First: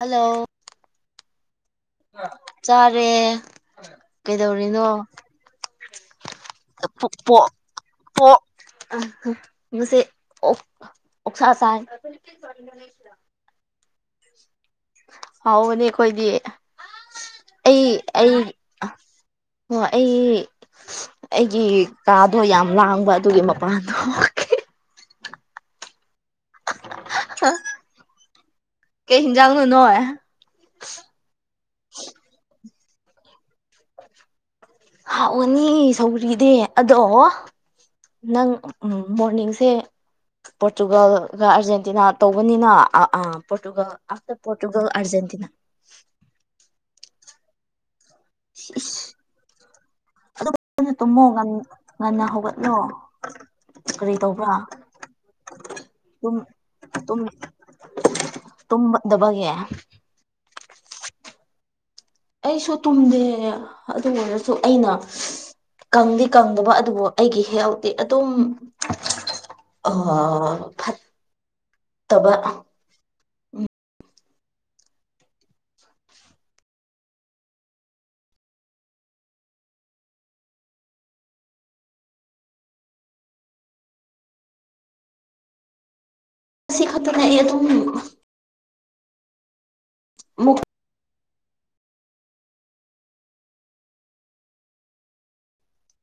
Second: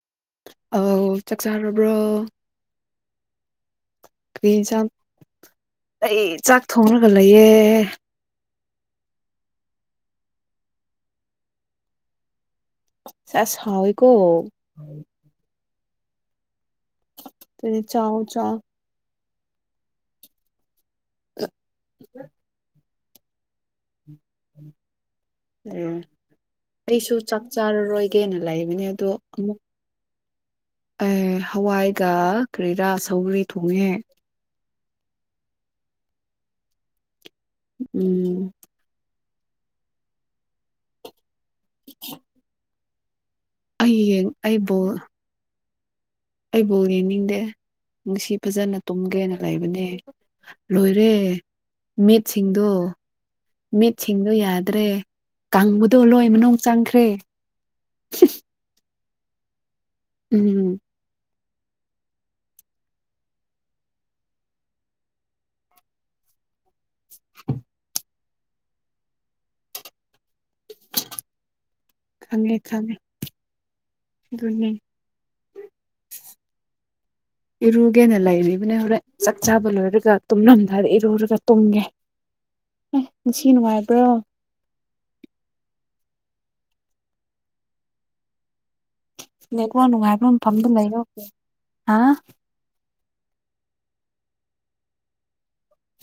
hello ꯑꯧ ꯆꯥꯛ ꯆꯥꯔꯕ꯭ꯔꯣ ꯆꯔꯦ ꯀꯔꯤ ꯀꯩꯗꯧꯔꯤꯅꯣ ꯏꯟꯁꯥꯡ ꯑꯩ ꯆꯥꯛ ꯊꯣꯡꯔꯒ ꯄ ꯂꯩꯌꯦ ꯄ ꯑ ꯃꯁꯦ ꯑꯣꯛ ꯑꯣꯛꯁꯥ ꯆꯥꯏ ꯑꯁꯥꯎꯏꯀꯣ ꯍꯕꯅꯤ ꯑꯩꯈꯣꯏꯗꯤ ꯑꯗꯨꯗꯤ ꯑꯩ ꯆꯥꯎ ꯑꯩ ꯆꯥꯎ ꯑꯣ ꯑꯩ ꯑꯩꯒꯤ ꯀꯥꯗꯣ ꯌꯥꯝ ꯂꯥꯡꯕ ꯑꯗꯨꯒꯤ ꯃꯄꯥꯟ ꯎꯝ ꯑꯩꯁꯨ ꯆꯥꯛ ꯆꯥꯔꯔꯣꯏꯒꯦꯅ ꯂꯩꯕꯅꯦ ꯑꯗꯣ ꯀꯩ ꯑꯃꯨꯛ ꯍꯤꯟꯖꯥꯡꯅꯣ ꯅꯣꯏ ꯑꯦ ꯍꯋꯥꯏꯒ ꯀꯔꯤꯔꯥ ꯁꯧꯔꯤ ꯊꯣꯡꯉꯦ ꯍꯥꯎꯑꯣꯅꯤ ꯁꯧꯔꯤꯗꯤ ꯑꯗꯣ ꯎꯝ ꯅꯪ ꯎꯝ ꯃꯣꯔꯅꯤꯡꯁꯦ ꯄꯣꯔꯇꯨꯒꯜꯒ ꯑꯥꯔꯖꯦꯟꯇꯤꯅꯥ ꯇꯧꯕꯅꯤꯅ ꯄꯣꯔꯇꯨꯒ ꯑꯩ ꯌꯦꯡ ꯑꯐꯇꯔ ꯑꯩ ꯄꯣꯔꯇꯨꯒꯜ ꯕꯣꯜ ꯑꯔꯖꯦꯟꯇꯤꯅꯥ ꯑꯩ ꯕꯣꯜ ꯌꯦꯡ ꯅꯤꯡꯗꯦ ꯅꯨꯡꯁꯤ ꯐꯖꯅ ꯇꯨꯝꯒꯦꯅ ꯂꯩꯕꯅꯦ ꯉꯟꯅ ꯂꯣꯏꯔꯦ ꯇꯨꯝꯃꯣ ꯉꯟꯅ ꯃꯤꯠꯁꯤꯡꯗꯣ ꯍꯧꯒꯠꯂꯣ [unintelligible] ꯃꯤꯠ ꯁꯤꯡꯗꯣ ꯇꯧꯕ꯭ꯔꯥ ꯌꯥꯗ꯭ꯔꯦ ꯀꯪꯕꯗꯣ ꯂꯣꯏ ꯃꯅꯨꯡ ꯆꯪꯈ꯭ꯔꯦ ꯇ ꯗꯕꯒꯦ ꯎꯝ ꯑꯩꯁꯨ ꯇꯨꯝꯗꯦ ꯑꯗꯨ ꯑꯣꯏꯔꯁꯨ ꯑꯩꯅ ꯀꯪꯗꯤ ꯀꯪꯗꯕ ꯑꯗꯨꯕꯨ ꯑꯩꯒꯤ ꯍꯦꯜꯇꯤ ꯑꯗꯨꯝ ꯑ ꯈꯡꯉꯦ ꯈꯡꯉꯦ ꯅꯤ ꯏꯔꯨꯒꯦꯅ ꯂꯩꯔꯤꯕꯅꯤ ꯍꯣꯔꯦꯟ ꯆꯥꯛ ꯆꯥꯕ ꯂꯣꯏꯔꯒ ꯇꯨꯝꯂꯝꯗꯥꯏꯗ ꯏꯔꯨꯔꯒ ꯇꯨꯝꯒꯦ ꯑꯦ ꯁꯤ ꯅꯨꯡꯉꯥꯏꯕ꯭ꯔꯣ ꯑ [inaudible] ꯀꯁꯤ ꯈꯇꯔ ꯇꯨꯝ ꯂꯩ ꯅꯨꯡꯉꯥꯏꯕ ꯃꯐꯝꯗ ꯂꯩꯔꯦ ꯍꯥ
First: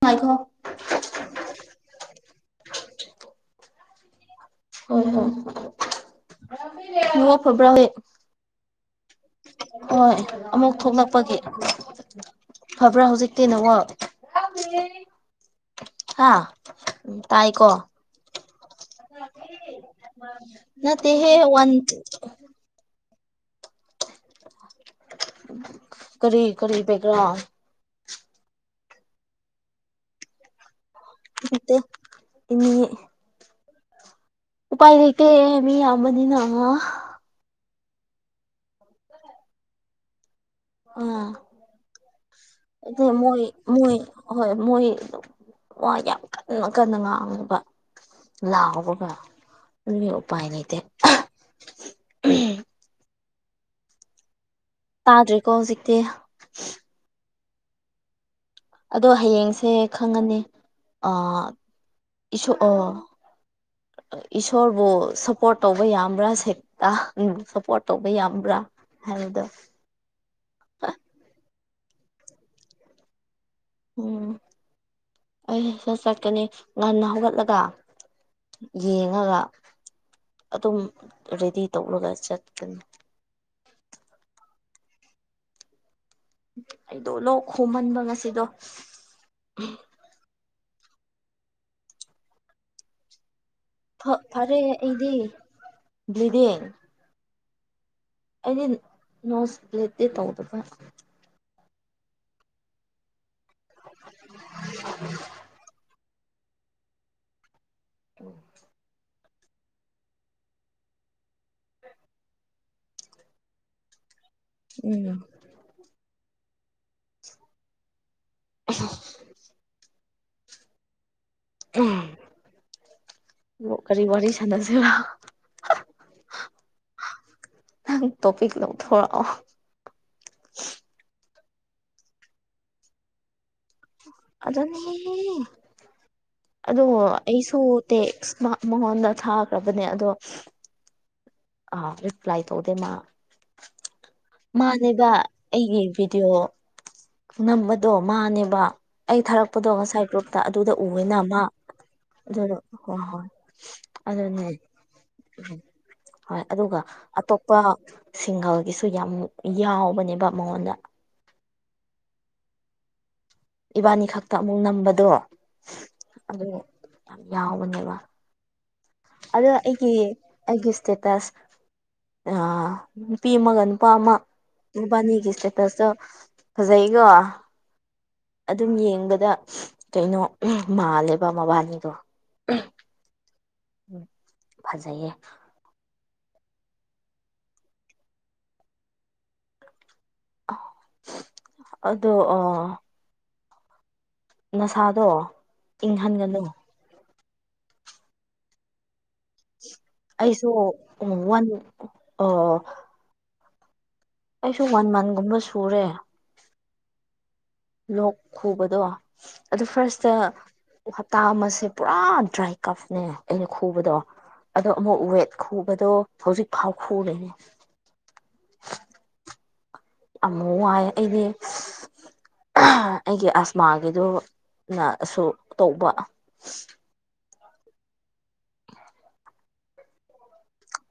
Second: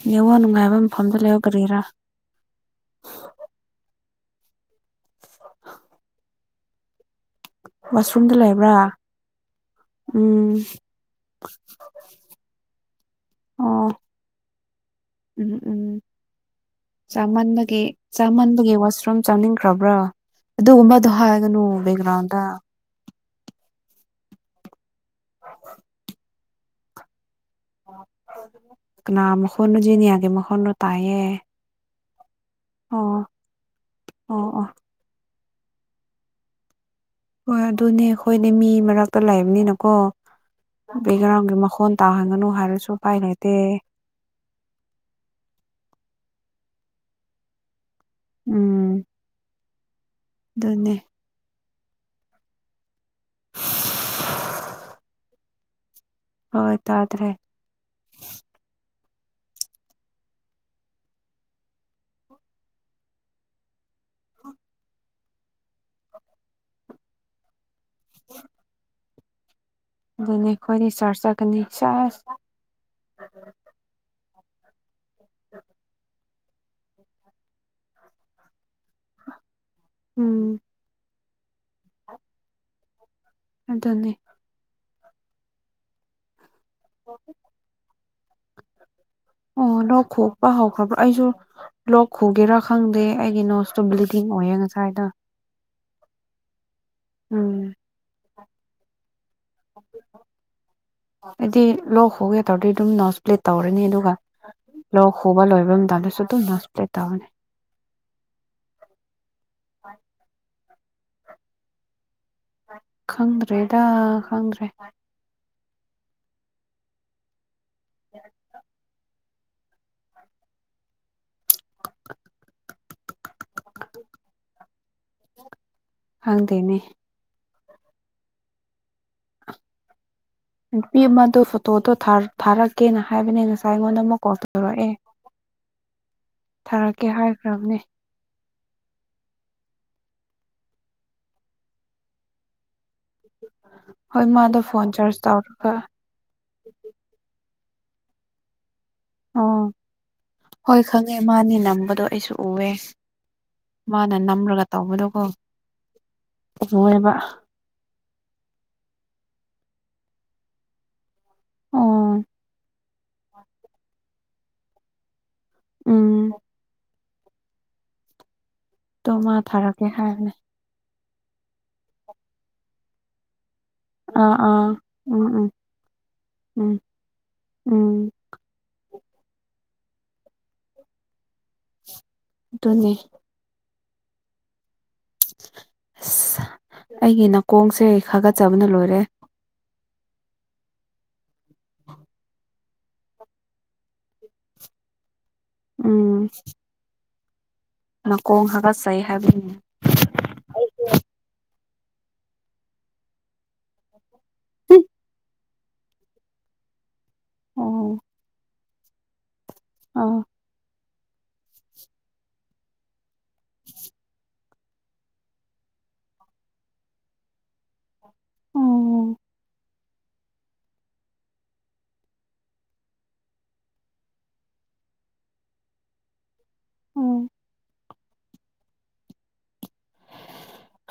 ꯉꯥꯏꯈꯣ ꯌꯦꯡꯉꯣ ꯅꯨꯡꯉꯥꯏꯕ ꯃꯐꯝꯗ ꯂꯩꯗꯔꯤꯔꯥ ꯍ ꯍꯣ ꯋꯥꯁꯔꯨꯝꯗ ꯂꯩꯕ꯭ꯔꯥ ꯍꯣꯏ ꯎꯝ ꯑꯃꯨꯛ ꯊꯣꯛꯂꯛꯄꯒꯤ ꯐꯕ꯭ꯔꯥ ꯍꯧꯖꯤꯛꯇꯤ ꯅꯉꯣ ꯑꯣ ꯎꯝ ꯎꯝ ꯎꯝ ꯇꯥꯏꯀꯣ ꯆꯥꯃꯟꯕꯒꯦ ꯆꯥꯃꯟ ꯑꯩꯒꯤ ꯋꯥꯁꯔꯨꯝ ꯆꯥꯅꯤꯡꯈ꯭ꯔꯕ꯭ꯔꯥ ꯑꯗꯨꯒꯨꯝꯕꯗꯣ ꯅꯠꯇꯦꯍꯦ ꯍꯥꯏꯒꯅꯨ ꯋꯥꯟ ꯕꯦꯛꯒ꯭ꯔꯥꯎꯟꯗ ꯀꯔꯤ ꯀꯔꯤ ꯄꯦꯒ꯭ꯔꯥ ꯉꯅꯥ ꯃꯈꯣꯟꯨꯖꯤꯅꯤ ꯌꯥꯒꯦ ꯃꯈꯁꯣꯟꯨ ꯇꯥꯏꯌꯦ ꯏꯅꯤ ꯑꯣ ꯑꯣ ꯑꯣ ꯎꯥꯏ ꯂꯩꯇ ꯃꯤ ꯌꯥꯝꯅꯤꯅ ꯍꯣꯏ ꯑꯗꯨꯅꯦ ꯑꯩꯈꯣꯏꯅꯦ ꯃꯤ ꯃꯔꯛꯇ ꯂꯩꯕꯅꯤꯅꯀꯣ ꯑꯥ ꯕꯦꯛꯒ꯭ꯔꯥꯎꯟꯒꯤ ꯃꯈꯣꯟ ꯇꯥ ꯍꯥꯏꯒꯅ ꯃꯣꯏ ꯃꯣꯏ ꯍꯣꯏ ꯃꯣꯏ ꯌꯥ ꯀꯟꯅ ꯉꯥꯡꯨꯕ ꯎꯝ ꯂꯥꯎꯕꯒ ꯑꯗꯨꯒꯤꯥꯏꯅꯤꯇ ꯑꯗꯨꯅꯦ ꯇꯥꯗ꯭ꯔꯦꯀꯣ ꯍꯧꯖꯤꯛꯇꯤ ꯍꯣꯏ ꯇꯗ꯭ꯔꯦ ꯑꯗꯣ ꯍꯌꯦꯡꯁꯦ ꯈꯪꯉꯅꯤ ꯑ ꯏꯁꯣꯛ ꯑꯣ ꯏꯁꯣꯔꯕꯨ ꯁꯞꯄꯣꯔꯠ ꯇꯧꯕ ꯌꯥꯝꯕ꯭ꯔꯥ ꯁꯦꯛꯇ ꯁꯞꯄꯣꯔꯠ ꯇꯧꯕ ꯌꯥꯝꯕ꯭ꯔꯥ ꯍꯗꯣ ꯑꯗꯨꯅꯤ ꯑꯩꯈꯣꯏꯅꯤ ꯆꯥꯔꯠ ꯆꯠꯀꯅꯤ ꯆꯁ ꯎꯝ ꯑꯩ ꯁꯠ ꯆꯠꯀꯅꯤ ꯉꯟꯅ ꯍꯧꯒꯠꯂꯒ ꯌꯦꯡꯉꯒ ꯎꯝ ꯑꯗꯨꯝ ꯔꯦꯗꯤ ꯇꯧꯂꯒ ꯆꯠꯀꯅꯤ ꯑꯗꯨꯗꯅꯤ ꯑꯩꯗꯣ ꯂꯣꯛ ꯈꯣꯝꯍꯟꯕ ꯉꯁꯤꯗꯣ ꯑꯣ ꯂꯣꯛ ꯈꯨꯄ ꯍꯧꯈ꯭ꯔꯕꯥ ꯑꯩꯁꯨ ꯂꯣꯛ ꯈꯨꯒꯦꯔꯥ ꯈꯪꯗꯦ ꯑꯩꯒꯤꯅꯣ ꯕ꯭ꯂꯤꯗꯤꯡ ꯑꯣꯏꯌꯦ ꯉꯁꯥꯏꯅ ꯭ꯂꯗꯤ ꯎꯝ ꯑꯗꯤ ꯅꯣꯁ ꯂꯩꯦꯇꯦ ꯇꯧꯗꯕ ꯑꯩꯗꯤ ꯂꯣꯛ ꯍꯒꯦ ꯇꯧꯔꯗꯤ ꯑꯗꯨꯝ ꯅꯣ ꯏꯁꯄ꯭ꯂꯦꯠ ꯇꯧꯔꯅꯤ ꯑꯗꯨꯒ ꯂꯣꯛ ꯈꯨꯕ ꯂꯣꯏꯕ ꯃꯇꯝꯗꯁꯨ ꯅꯁ ꯄ꯭ꯔꯦ ꯇꯥ ꯍꯅꯦ ꯎꯝ ꯍ ꯈꯪꯗ꯭ꯔꯦꯗ ꯈꯪꯗ꯭ꯔꯦ ꯎꯝ ꯑꯣ ꯑ ꯎ ꯀꯔꯤ ꯋꯥꯔꯤ ꯋꯥꯔꯤ ꯁꯅꯁꯦꯕ ꯍꯗꯦꯅꯦ ꯪ ꯇꯣꯄꯤꯛ ꯂ ꯊꯔ ꯅꯨꯄꯤ ꯑꯃꯗꯣ ꯐꯣꯇꯣꯗꯣ ꯊꯥꯔꯛꯀꯦꯅ ꯍꯥꯏꯕꯅꯦ ꯉꯁꯥꯏ ꯑꯩꯉꯣꯟꯗ ꯑꯃꯨꯛ ꯀꯣꯜ ꯑ ꯇꯧꯔꯛꯑꯦ ꯑꯗꯣ ꯊꯥꯔꯛꯀꯦ ꯑꯩꯁꯨꯨ ꯍꯥꯏꯈ꯭ꯔꯕꯅꯦ ꯇꯦ ꯁꯃ ꯃꯉꯣꯟꯗ ꯊꯥꯈ꯭ꯔꯕꯅꯦ ꯑꯗꯣ ꯑ ꯔꯔꯤꯄ꯭ꯂꯥꯏ ꯇ ꯑꯣ ꯃꯥ ꯍꯣꯏ ꯃꯥꯗꯣ ꯐꯣꯟ ꯃꯥꯅꯦꯕ ꯆꯥꯔꯖ ꯇꯧꯔꯒ ꯑꯩꯒꯤ ꯚꯤꯗꯤꯑꯣ ꯉꯝꯕꯗꯣ ꯃꯥꯅꯦꯕ ꯑꯩ ꯑꯣ ꯊꯥꯔꯛꯄꯗꯣ ꯉꯁꯥꯏ ꯒ꯭ꯔꯨꯞꯇ ꯑꯗꯨꯗ ꯍꯣꯏ ꯈꯪꯉꯦ ꯎꯋꯦꯕ ꯃꯥꯅꯤ ꯅꯝꯕꯗꯣ ꯑꯩꯁꯨ ꯑꯗꯨꯗꯣ ꯎꯑꯦ ꯍꯣꯏ ꯍꯣꯏ ꯃꯥꯅ ꯅꯝꯂꯒ ꯇꯧꯕꯗꯨꯣꯀꯣ ꯍ ꯑꯗꯨꯒ ꯑꯇꯣꯞꯄ ꯁꯤꯡꯒꯜꯒꯤꯁꯨ ꯌꯥꯝ ꯌꯥꯎꯕꯅꯦꯕ ꯃꯉꯣꯟꯗ ꯑꯣ ꯏꯕꯥꯅꯤ ꯈꯛꯇ ꯑꯃꯨꯛ ꯅꯝꯕꯗꯣ ꯎꯝ ꯑꯗꯨ ꯌꯥꯎꯕꯅꯦꯕ ꯇꯣ ꯃꯥ ꯑꯗꯣ ꯊꯥꯔꯛꯀꯦ ꯑꯩꯒꯤ ꯍꯥꯏꯕꯅꯦ ꯑꯩꯒꯤ ꯏꯁꯇꯦꯇꯁ ꯅꯨꯄꯤ ꯑꯃꯒ ꯅꯨꯄꯥ ꯑꯃ ꯑꯥ ꯑꯥ ꯎꯝ ꯅꯨꯕꯥꯅꯤꯒꯤ ꯎꯝ ꯏꯁꯇꯦꯇꯁꯇ ꯎꯝ ꯐꯖꯩꯀꯣ ꯎꯝ ꯑꯗꯨꯝ ꯌꯦꯡꯕꯗ ꯀꯩꯅꯣ ꯃꯥꯜꯂꯦꯕ ꯃꯕꯥꯅꯤꯗꯣ ꯅꯦ ꯎ ꯐꯖꯩꯌ‌ꯩ ꯑꯁ ꯑꯩꯒꯤ ꯅꯥꯀꯣꯡꯁꯦ ꯈꯥꯒꯠꯆꯕꯅ ꯂꯣꯏꯔꯦ ꯑꯗꯣ ꯑ ꯅꯁꯥꯗꯣ ꯏꯪꯍꯟꯒꯅꯨ ꯃꯈꯀꯣꯡ ꯍꯥꯒꯠꯆꯩ ꯍꯥꯏꯕꯅꯤ ꯑꯩꯁꯨꯣ ꯎ ꯋꯥꯟ ꯑ ꯑꯩꯁꯨ ꯋꯥꯟ ꯃꯟꯒꯨꯝꯕ ꯁꯨꯔꯦ ꯑꯣ ꯂꯣꯛ ꯈꯨꯕꯗꯣ ꯑꯗꯨ ꯐꯥꯔꯁꯇ ꯑꯥ ꯍꯞꯇꯥ ꯑꯃꯁꯦ ꯄꯨꯔꯥ ꯗ꯭ꯔꯥꯏ ꯀꯞꯅꯦ ꯑꯩꯅ ꯈꯨꯕꯗꯣ ꯑꯗꯣ ꯑꯃꯨꯛ ꯋꯦꯠ ꯈꯨꯕꯗꯣ ꯍꯧꯖꯤꯛ ꯐꯥꯎ ꯈꯨꯔꯦꯅꯦ ꯑꯣ ꯑꯃꯨ ꯍꯥꯏ ꯑꯩꯗꯤ ꯑꯩꯒꯤ ꯑꯁꯃꯥꯒꯤꯗꯨꯅꯁꯨ ꯇꯧꯕ ꯑꯣ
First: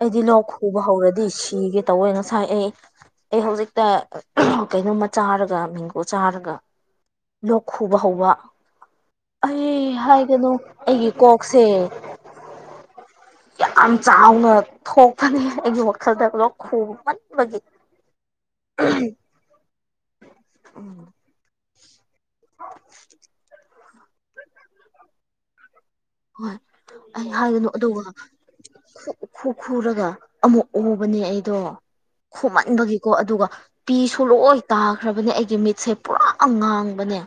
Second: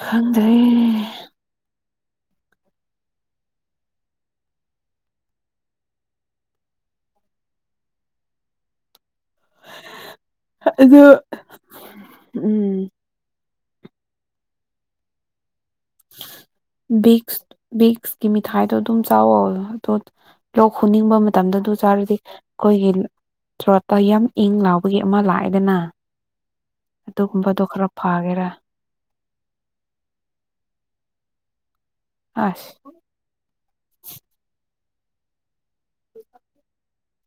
ꯑꯩꯗꯤ ꯂꯣꯛ ꯈꯪꯗ꯭ꯔꯦ ꯈꯨꯕ ꯍꯧꯔꯗꯤ ꯁꯤꯒꯦ ꯇꯧꯋꯦ ꯉꯁꯥꯏ ꯑꯩ ꯑꯩ ꯍꯧꯖꯤꯛꯇ ꯀꯩꯅꯣꯝꯃ ꯆꯥꯔꯒ ꯃꯦꯡꯒꯣ ꯆꯥꯔꯒ ꯂꯣꯛ ꯍꯨꯕ ꯍꯋꯥ ꯑꯩ ꯍꯥꯏꯒꯅꯨ ꯑꯗꯨ ꯑꯩꯒꯤ ꯀꯣꯛꯁꯦ ꯎꯝ ꯌꯥꯝ ꯆꯥꯎꯅ ꯊꯣꯛꯄꯅꯤ ꯑꯩꯒꯤ ꯋꯥꯈꯜꯗ ꯕꯤꯛꯁ ꯈꯨꯃꯟꯕꯒꯤ ꯕꯤꯛꯁꯀꯤ ꯃꯤꯊꯥꯏꯗꯣ ꯑꯗꯨꯝ ꯆꯥꯎꯋꯣ ꯑꯣ ꯂꯣꯛ ꯎꯝ ꯍꯨꯅꯤꯡꯕ ꯃꯇꯝꯗ ꯑꯗꯨ ꯁꯥꯔꯗꯤ ꯑꯩꯈꯣꯏꯒꯤ ꯄꯌ ꯏꯪ ꯂꯥꯎꯕꯒꯤ ꯑꯃ ꯂꯥꯛꯑꯦꯗꯅ ꯍꯣꯏ ꯑꯩ ꯑꯗꯨꯒꯨꯝꯕꯗꯣ ꯍꯥꯏꯒꯅꯨ ꯈꯔ ꯑꯗꯨꯒ ꯐꯒꯦꯔꯥ ꯈꯨꯔ ꯈꯨꯔꯒ ꯑꯃꯨꯛ ꯑꯣꯕꯅꯦ ꯑꯩꯗꯣ ꯑꯁ ꯈꯃꯟꯕꯒꯤꯀꯣ ꯑꯗꯨꯒ ꯄꯤꯁꯨꯂꯣꯏ ꯇꯥꯈ꯭ꯔꯕꯅꯦ ꯑꯩꯒꯤ ꯃꯤꯠꯁꯦ ꯄꯨꯔꯥ ꯉꯥꯡꯕꯅꯦ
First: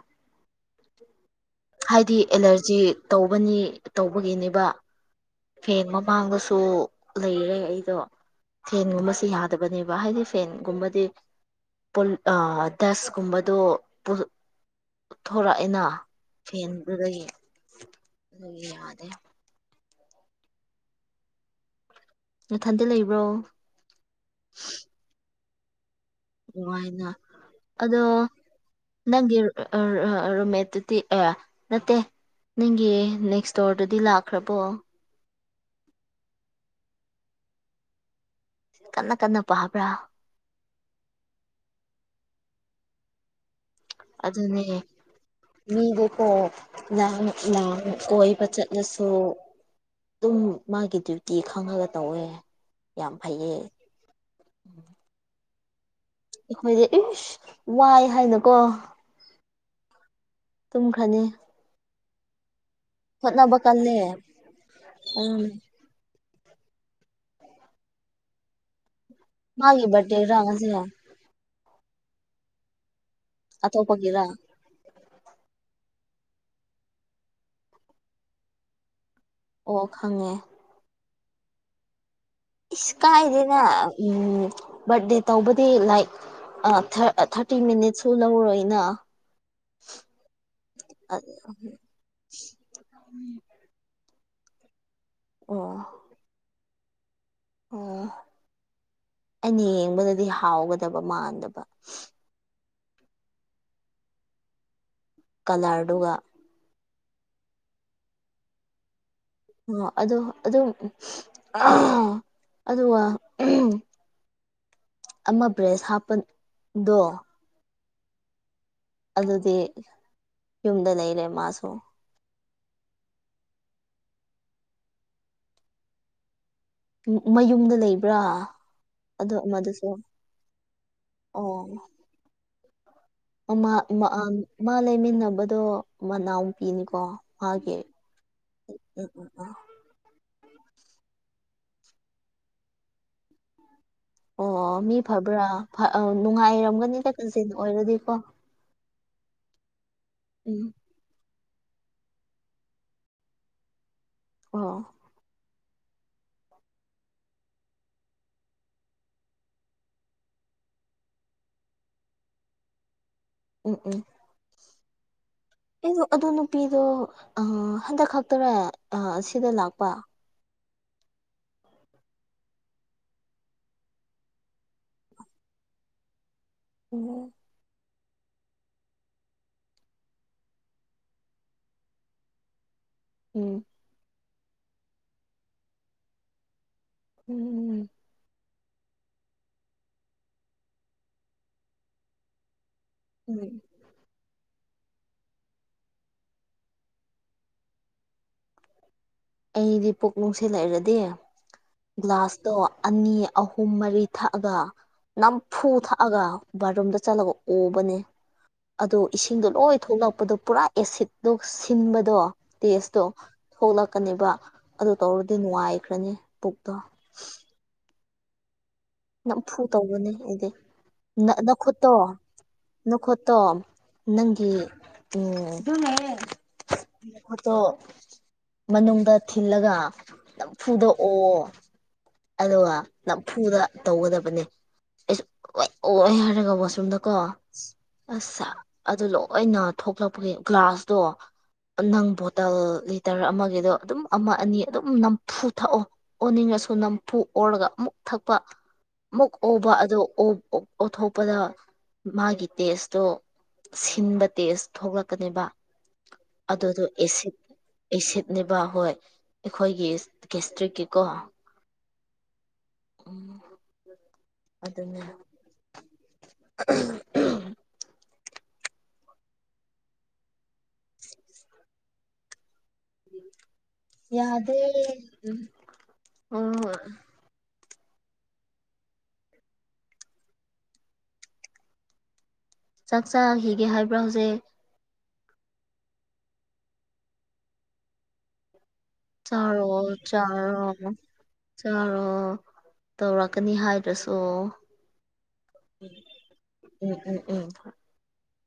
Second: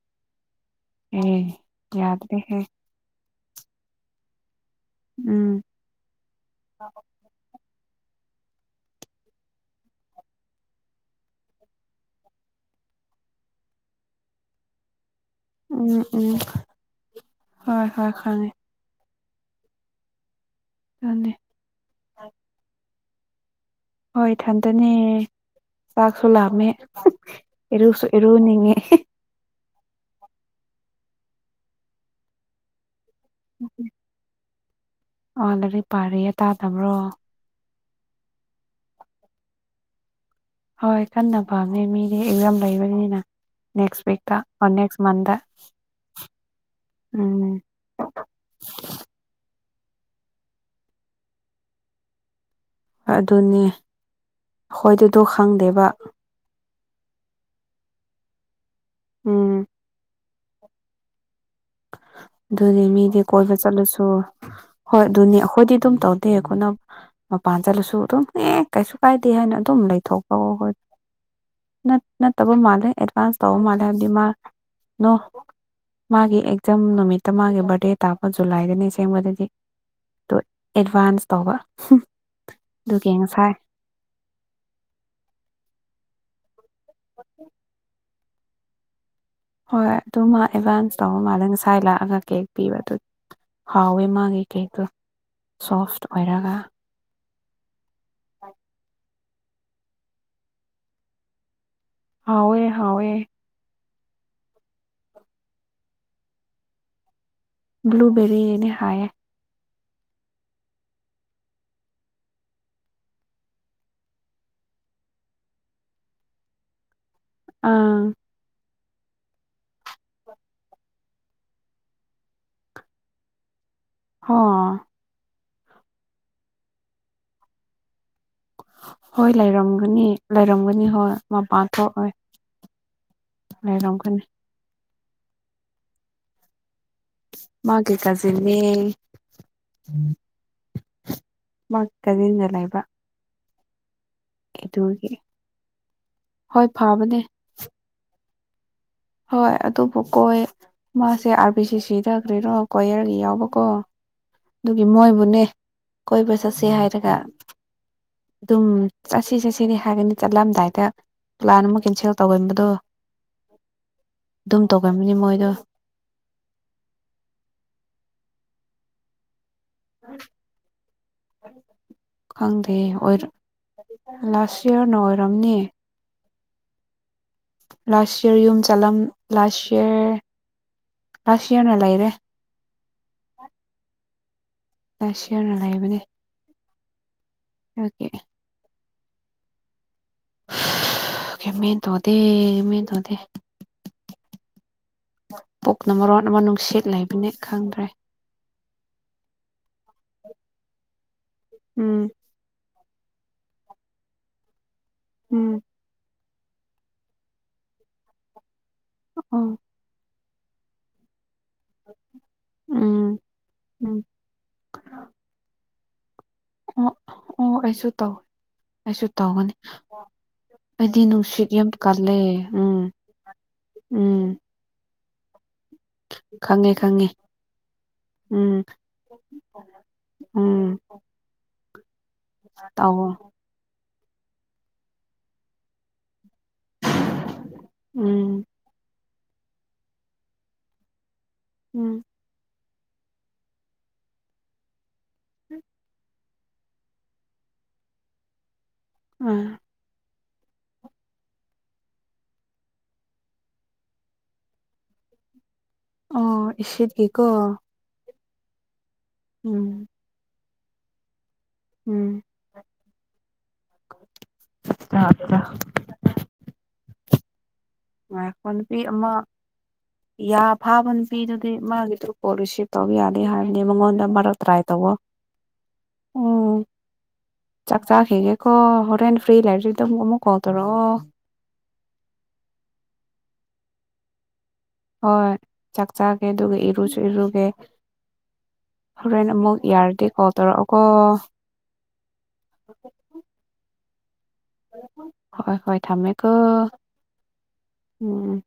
ꯑꯦ ꯍꯥꯏꯗꯤ ꯌꯥꯗ꯭ꯔꯦꯍꯦ ꯑꯦꯂꯔꯖꯤ ꯇꯧꯕꯅꯤ ꯇꯧꯕꯒꯤꯅꯦꯕ ꯎꯝ ꯐꯦꯟ ꯃꯃꯥꯡꯗꯁꯨ ꯂꯩꯔꯦ ꯑꯩꯗꯣ ꯐꯦꯟꯒꯨꯝꯕꯕꯁꯤꯦ ꯌꯥꯗꯕꯅꯦꯕ ꯍꯥꯏꯗꯤ ꯐꯦꯟꯒꯨꯝꯕꯗꯤ ꯗꯁꯀꯨꯝꯕꯗꯣ ꯎꯠꯊꯣꯔꯛꯑꯦꯅ ꯎꯝ ꯎꯝ ꯐꯦꯟꯗꯨꯗꯒꯤ ꯍꯣꯏ ꯍꯣꯏ ꯈꯪꯉꯦ ꯑꯗꯨꯒꯤ ꯌꯥ ꯌꯥꯗꯤꯦ ꯑꯗꯨꯅꯤ ꯃꯊꯟꯗꯤ ꯂꯩꯕ꯭ꯔꯣ ꯍꯣꯏ ꯊꯟꯗꯅꯤ ꯆꯥꯛꯁꯨ ꯂꯥꯝꯃꯦ ꯅꯨꯡꯉꯥꯏꯅ ꯑꯗꯣ ꯏꯔꯨꯁꯨ ꯏꯔꯨꯅꯤꯡꯉꯦ ꯅꯪꯒꯤ ꯔꯨꯝꯃꯦꯠꯇꯨꯗꯤ ꯑꯦ ꯅꯠꯇꯦ ꯅꯪꯒꯤ ꯅꯦꯛꯁ ꯁ꯭ꯇꯣꯔꯗꯗꯤ ꯂꯥꯛꯈ꯭ꯔꯕꯣ ꯑ ꯂꯔꯤꯛ ꯄꯥꯔꯌꯦ ꯇꯥꯗꯕ꯭ꯔꯣ ꯀꯟꯅ ꯀꯟꯅ ꯄꯥꯕ꯭ꯔꯥ ꯍꯣꯏ ꯀꯟꯅ ꯐꯪꯅꯤ ꯃꯤꯗꯤ ꯏꯝ ꯂꯩꯕꯅꯤꯅ ꯅꯦꯛꯁꯤꯀ ꯑꯗꯨꯅꯦ ꯑꯣ ꯅꯦꯛꯁ ꯃꯟꯗꯦ ꯃꯤꯗꯤꯀꯣ ꯎꯝ ꯃ ꯆꯠꯂꯁꯨ ꯑꯗꯨꯝ ꯃꯥꯒꯤ ꯗ꯭ꯌꯨꯇꯤ ꯈꯪꯉꯒ ꯇꯧꯋꯦ ꯌꯥꯝ ꯐꯩꯌꯦ ꯑꯗꯨꯅꯦ ꯍꯣꯏ ꯑꯗꯨꯗꯣ ꯈꯪꯗꯦꯕ ꯑꯩꯈꯣꯏꯗꯤ ꯏꯁ ꯋꯥꯏ ꯍꯥꯏꯅꯀꯣ ꯎꯝ ꯇꯨꯝꯈ꯭ꯔꯅꯤ ꯑꯗꯨꯅꯦ ꯃꯤꯗꯤ ꯀꯣꯏꯕ ꯍꯣꯠꯅꯕ ꯀꯜꯂꯦ ꯆꯠꯂꯁꯨ ꯍꯣꯏ ꯑꯗꯨꯅꯤ ꯑꯗꯨꯅꯦ ꯑꯩꯈꯣꯏꯗꯤ ꯑꯗꯨꯝ ꯇꯧ ꯇ ꯑꯩꯅ ꯃ ꯄꯥꯥꯟꯖꯥ ꯂꯣꯏꯁꯁꯨ ꯇ ꯑꯦ ꯀꯥꯏꯁꯨ ꯀꯥꯏꯗꯦ ꯍꯥꯏꯅ ꯑꯗꯨꯝ ꯃꯥꯒꯤ ꯂꯩꯊꯣꯛꯄ ꯕꯥꯔꯗꯦꯔꯥ ꯉꯁꯤ ꯍꯣꯏ ꯅꯠꯇꯕ ꯃꯥꯜꯂꯦ ꯑꯦꯗꯚꯥꯟꯁ ꯇꯧꯕ ꯃꯥꯜꯂꯦ ꯍꯥꯏꯕꯗꯤ ꯑꯇꯣꯞꯄꯒꯤꯔ ꯃꯥ ꯅꯣ ꯃꯥꯒꯤ ꯑꯦꯛꯖꯥꯝ ꯅꯨꯃꯤꯠꯇ ꯃꯥꯒꯤ ꯕꯥꯔꯗꯦ ꯇꯥꯛꯄ ꯖꯨꯂꯥꯏꯗꯅꯤ ꯁꯦꯝꯦꯡꯕꯗ ꯑꯣ ꯈꯪꯉꯦ ꯑꯦꯗꯚꯥꯟꯁ ꯇꯧꯕ ꯏꯁ ꯑꯗꯨꯒꯤ ꯉꯁꯥꯏ ꯀꯥꯏꯗꯦꯅꯦ ꯎꯝ ꯕꯥꯔꯗꯦ ꯇꯧꯕꯗꯤ ꯂꯥꯏꯛ ꯑ ꯊꯥꯔꯇꯤ ꯃꯤꯅꯤꯠꯁꯨ ꯂꯧꯔꯣꯏꯅ ꯍꯣꯏ ꯑꯗꯨ ꯃꯥ ꯑꯦꯗꯚꯥꯟꯁ ꯇꯧꯕ ꯃꯥꯜꯂꯦ ꯉꯁꯥꯏ ꯂꯥꯛꯑꯒ ꯀꯦꯛ ꯄꯤꯕ ꯑꯗꯨ ꯍꯥꯎꯋꯦ ꯃꯥꯒꯤꯀꯩꯗꯣ ꯑꯣ ꯁꯣꯐ ꯑꯣꯏꯔꯒ ꯑꯣ ꯑꯩꯅ ꯌꯦꯡꯕꯗꯗꯤ ꯍꯥꯎꯒꯗꯕ ꯃꯥꯟꯗꯕ ꯍꯋꯣꯏ ꯍꯋꯦ ꯀꯂꯔꯗꯨꯒ ꯭ꯂꯨꯕꯦꯔꯤ ꯌꯦꯅꯦ ꯍꯥꯏꯌꯦꯦ ꯑ ꯑꯗꯣ ꯑꯗꯨ ꯑꯗꯨꯒ ꯑꯃ ꯕ꯭ꯔꯦꯁ ꯍꯥꯞꯄꯗꯣ ꯑꯥ ꯑꯗꯨꯗꯤ ꯌꯨꯝꯗ ꯂꯩꯔꯦ ꯃꯥꯁꯨ ꯑ ꯃꯌꯨꯝꯗ ꯂꯩꯕ꯭ꯔꯥ ꯍꯣꯏ ꯑꯗꯨ ꯑꯃꯗꯨꯁꯨ ꯂꯩꯔꯝꯒꯅꯤ ꯂꯩꯔꯝꯒꯅꯤ ꯍꯣꯏ ꯃꯄꯥꯟ ꯑꯣ ꯊꯣꯛꯑꯣ ꯃꯥ ꯂꯩꯃꯤꯟꯅꯕꯗꯣ ꯃꯅꯥꯎ ꯐꯅꯤꯀꯣ ꯃꯥꯒꯤ ꯎꯝ ꯎꯝ ꯎꯝ ꯃꯥ ꯀꯗꯤꯗ ꯂꯩꯥꯏꯕ ꯑꯣ ꯃꯤ ꯐꯕ꯭ꯔꯥ ꯍꯣꯏ ꯅꯨꯡꯉꯥꯏꯔꯝꯒꯅꯤꯗ ꯐꯕꯅꯦ ꯀꯁꯦꯜꯅ ꯑꯣꯏꯔꯗꯤꯀꯣ ꯍꯣꯏ ꯑꯗꯨꯕꯨ ꯀꯣꯏ ꯎꯝ ꯃꯥꯁꯦ ꯑꯥꯔ ꯕꯤ ꯁꯤ ꯁꯤꯗ ꯀꯔꯤꯅꯣ ꯀꯣꯌꯔꯒꯤ ꯌꯥꯎꯕꯀꯣ ꯑꯗꯨꯒꯤ ꯑꯣ ꯃꯣꯏꯕꯨꯅꯦ ꯀꯣꯏ ꯄꯩꯁꯥꯥꯁꯦ ꯍꯥꯏꯔꯒ ꯑꯗꯨꯝ ꯆꯠꯁꯤ ꯆꯠꯁꯤꯅꯦ ꯍꯥꯏꯒꯅꯤ ꯆꯠꯂꯝꯗꯥꯏꯗ ꯄ꯭ꯂꯥꯟ ꯑꯃ ꯀꯦꯟꯁꯦꯜ ꯇꯧꯒꯟꯕꯗꯣ ꯎꯝ ꯎꯝ ꯇꯧꯒꯅꯕꯅꯤ ꯃꯣꯏ ꯑꯩꯗ ꯑꯗꯨ ꯅꯨꯄꯤꯗꯣ ꯍꯟꯗꯛ ꯈꯛꯇꯔ ꯁꯤꯗ ꯂꯥꯛꯄ [unintelligible] ꯈꯪꯗꯦ ꯂꯥꯁ ꯏꯌꯥꯔꯅ ꯑꯣꯏꯔꯝꯅꯦ ꯎꯝ ꯂꯥꯁ ꯌꯔ ꯌꯨꯝ ꯆꯠꯂꯝ ꯂꯥꯁ ꯌꯔ ꯂꯥꯁ ꯌꯔꯅ ꯂꯩꯔꯦ ꯎꯝ ꯂꯥꯁꯇ꯭ ꯌꯦꯥꯔ ꯗꯥ ꯂꯩꯕꯅꯦ ꯎꯝ ꯑꯣꯀꯦ ꯃ ꯊꯣꯗꯦ ꯃ ꯊꯧꯗꯦ ꯎꯝ ꯄꯨꯛꯅ ꯃꯔꯣ ꯑꯃ ꯅꯨꯡꯁꯤꯠ ꯂꯩꯕꯅꯤ ꯈꯪꯗ꯭ꯔꯦ ꯑꯩꯗꯤ ꯄꯣꯛ ꯅꯨꯡꯁꯤꯠ ꯂꯩꯔꯗꯤ ꯎꯝ ꯒ꯭ꯂꯥꯁꯇꯣ ꯑꯅꯤ ꯑꯍꯨꯝ ꯃꯔꯤ ꯊꯛꯑꯒ ꯎꯝ ꯅꯝꯐꯨ ꯊꯛꯑꯒ ꯕꯥꯠꯔꯨꯝꯗ ꯆꯠꯂꯒ ꯑꯣꯕꯅꯦ ꯑꯗꯣ ꯏꯁꯤꯡꯗꯣ ꯑꯣ ꯂꯣꯏ ꯊꯣꯛꯂꯛꯄꯗ ꯄꯨꯔꯥ ꯑꯦꯁꯤꯠ ꯑꯗꯨ ꯁꯤꯟꯕꯗꯣ ꯇꯦꯁꯇꯣ ꯎꯝ ꯎꯝ ꯊꯣꯛꯂꯛꯀꯅꯦꯕ ꯑꯗꯨ ꯇꯧꯔꯨꯗꯣꯏꯅꯦ ꯅꯨꯡꯉꯥꯏꯈ꯭ꯔꯅꯤ ꯄꯨꯛꯇꯣ ꯇꯧꯋ ꯑꯩꯁꯨ ꯇꯧꯒꯅꯤ ꯅꯝꯐꯨ ꯇꯧꯕꯅꯦ ꯑꯩꯗꯤ ꯑꯩꯗꯤ ꯅꯨꯡꯁꯤꯠ ꯌꯥꯝ ꯅꯈꯨꯠꯇꯣ ꯀꯒꯟꯂꯦ ꯎꯝ ꯅꯈꯨꯠꯇꯣ ꯅꯪꯒꯤ ꯎꯝ ꯈꯪꯉꯦꯪ ꯍꯠꯇꯣ ꯃꯅꯨꯡꯗ ꯊꯤꯜꯂꯒ ꯎꯝ ꯅꯝꯐꯨꯗꯣꯛꯑꯣ ꯑꯗꯨꯒ ꯇꯧꯋꯣ ꯅꯝꯐꯨꯗ ꯇꯧꯒꯗꯕꯅꯦ ꯑꯩꯁꯨ ꯑꯣꯏ ꯍꯥꯏꯔꯒ ꯋꯥꯁꯔꯨꯝꯗꯀꯣ ꯎꯝ ꯑꯁ ꯑꯗꯨ ꯂꯣꯏꯅ ꯊꯣꯛꯂꯛꯄꯒꯤ ꯒ꯭ꯂꯥꯁꯇꯣ ꯎꯝ ꯅꯪ ꯕꯣꯇꯜ ꯂꯤꯇꯔ ꯑꯃꯒꯤꯗꯣ ꯑꯗꯨꯝ ꯑꯃ ꯑꯅꯤ ꯑꯗꯨꯝ ꯅꯝꯐꯨ ꯊꯛꯑꯣ ꯑꯣꯅꯤꯡꯉꯁꯨ ꯅꯝꯐꯨ ꯑꯣꯔꯒ ꯃꯨꯛ ꯊꯛꯄ ꯃꯨꯛ ꯑ ꯑꯣꯕ ꯑꯗꯨ ꯑꯣꯠꯊꯣꯛꯄꯗ ꯃꯥꯒꯤ ꯇꯦꯁꯇꯣ ꯁꯤꯟꯕ ꯇꯦꯁ ꯊꯣꯛꯂꯛꯀꯅꯦꯕ ꯑꯣ ꯑꯗꯨꯗꯣ ꯏꯁꯤꯠꯀꯤꯀꯣ ꯑꯦꯁꯤꯠ ꯑꯦꯁꯤꯠ ꯕ ꯍꯣꯏ ꯑꯩꯈꯣꯏꯒꯤ ꯎꯝ ꯦꯁꯇ꯭ꯔꯤꯛꯀꯤꯀꯣ ꯎꯝ ꯑꯗꯨ ꯉꯔꯛꯄ ꯅꯨꯄꯤ ꯑꯃ ꯌꯥ ꯐꯥꯕ ꯅꯨꯄꯤꯗꯨꯗꯤ ꯃꯥꯒꯤꯗꯨ ꯀꯣꯁꯤꯞ ꯇꯧ ꯌꯥꯗꯦ ꯍꯥꯏꯕꯅꯤ ꯃꯉꯣꯟꯗ ꯃꯔꯛ ꯌꯥꯗꯦ ꯇ꯭ꯔꯥꯏ ꯇꯋꯣ ꯎꯝ ꯍꯣꯏ ꯎꯝ ꯍꯣꯏ ꯆꯥꯛ ꯆꯥꯛ ꯍꯦꯒꯦꯀꯣ ꯍꯣꯔꯔꯦꯟ ꯐ꯭ꯔꯤ ꯂꯔ ꯑꯗꯨꯒꯃꯨ ꯀꯥꯎꯗꯔꯣ ꯆꯥꯛ ꯆꯥꯈꯤꯒꯦ ꯍꯥꯏꯕ꯭ꯔꯥ ꯍꯧꯖꯤꯛ ꯍꯣꯏ ꯆꯥꯛ ꯆꯥꯒꯦ ꯑꯗꯨꯒ ꯏꯔꯨꯁꯨ ꯏꯔꯨꯒꯦ ꯍꯣꯔꯦꯟ ꯑꯃꯨꯛ ꯆꯥꯔꯣ ꯌꯥꯔꯗꯤ ꯀꯣꯜ ꯆꯥꯔꯣ ꯇꯧꯔꯛꯑꯣꯀꯣ ꯆꯥꯔꯣ ꯇꯧꯔꯛꯀꯅꯤ ꯍꯥꯏ ꯍꯣꯏ ꯍꯣꯏ ꯊꯝꯃꯦꯀꯣ ꯎꯝ ꯎꯝ ꯎꯝ ꯎꯝ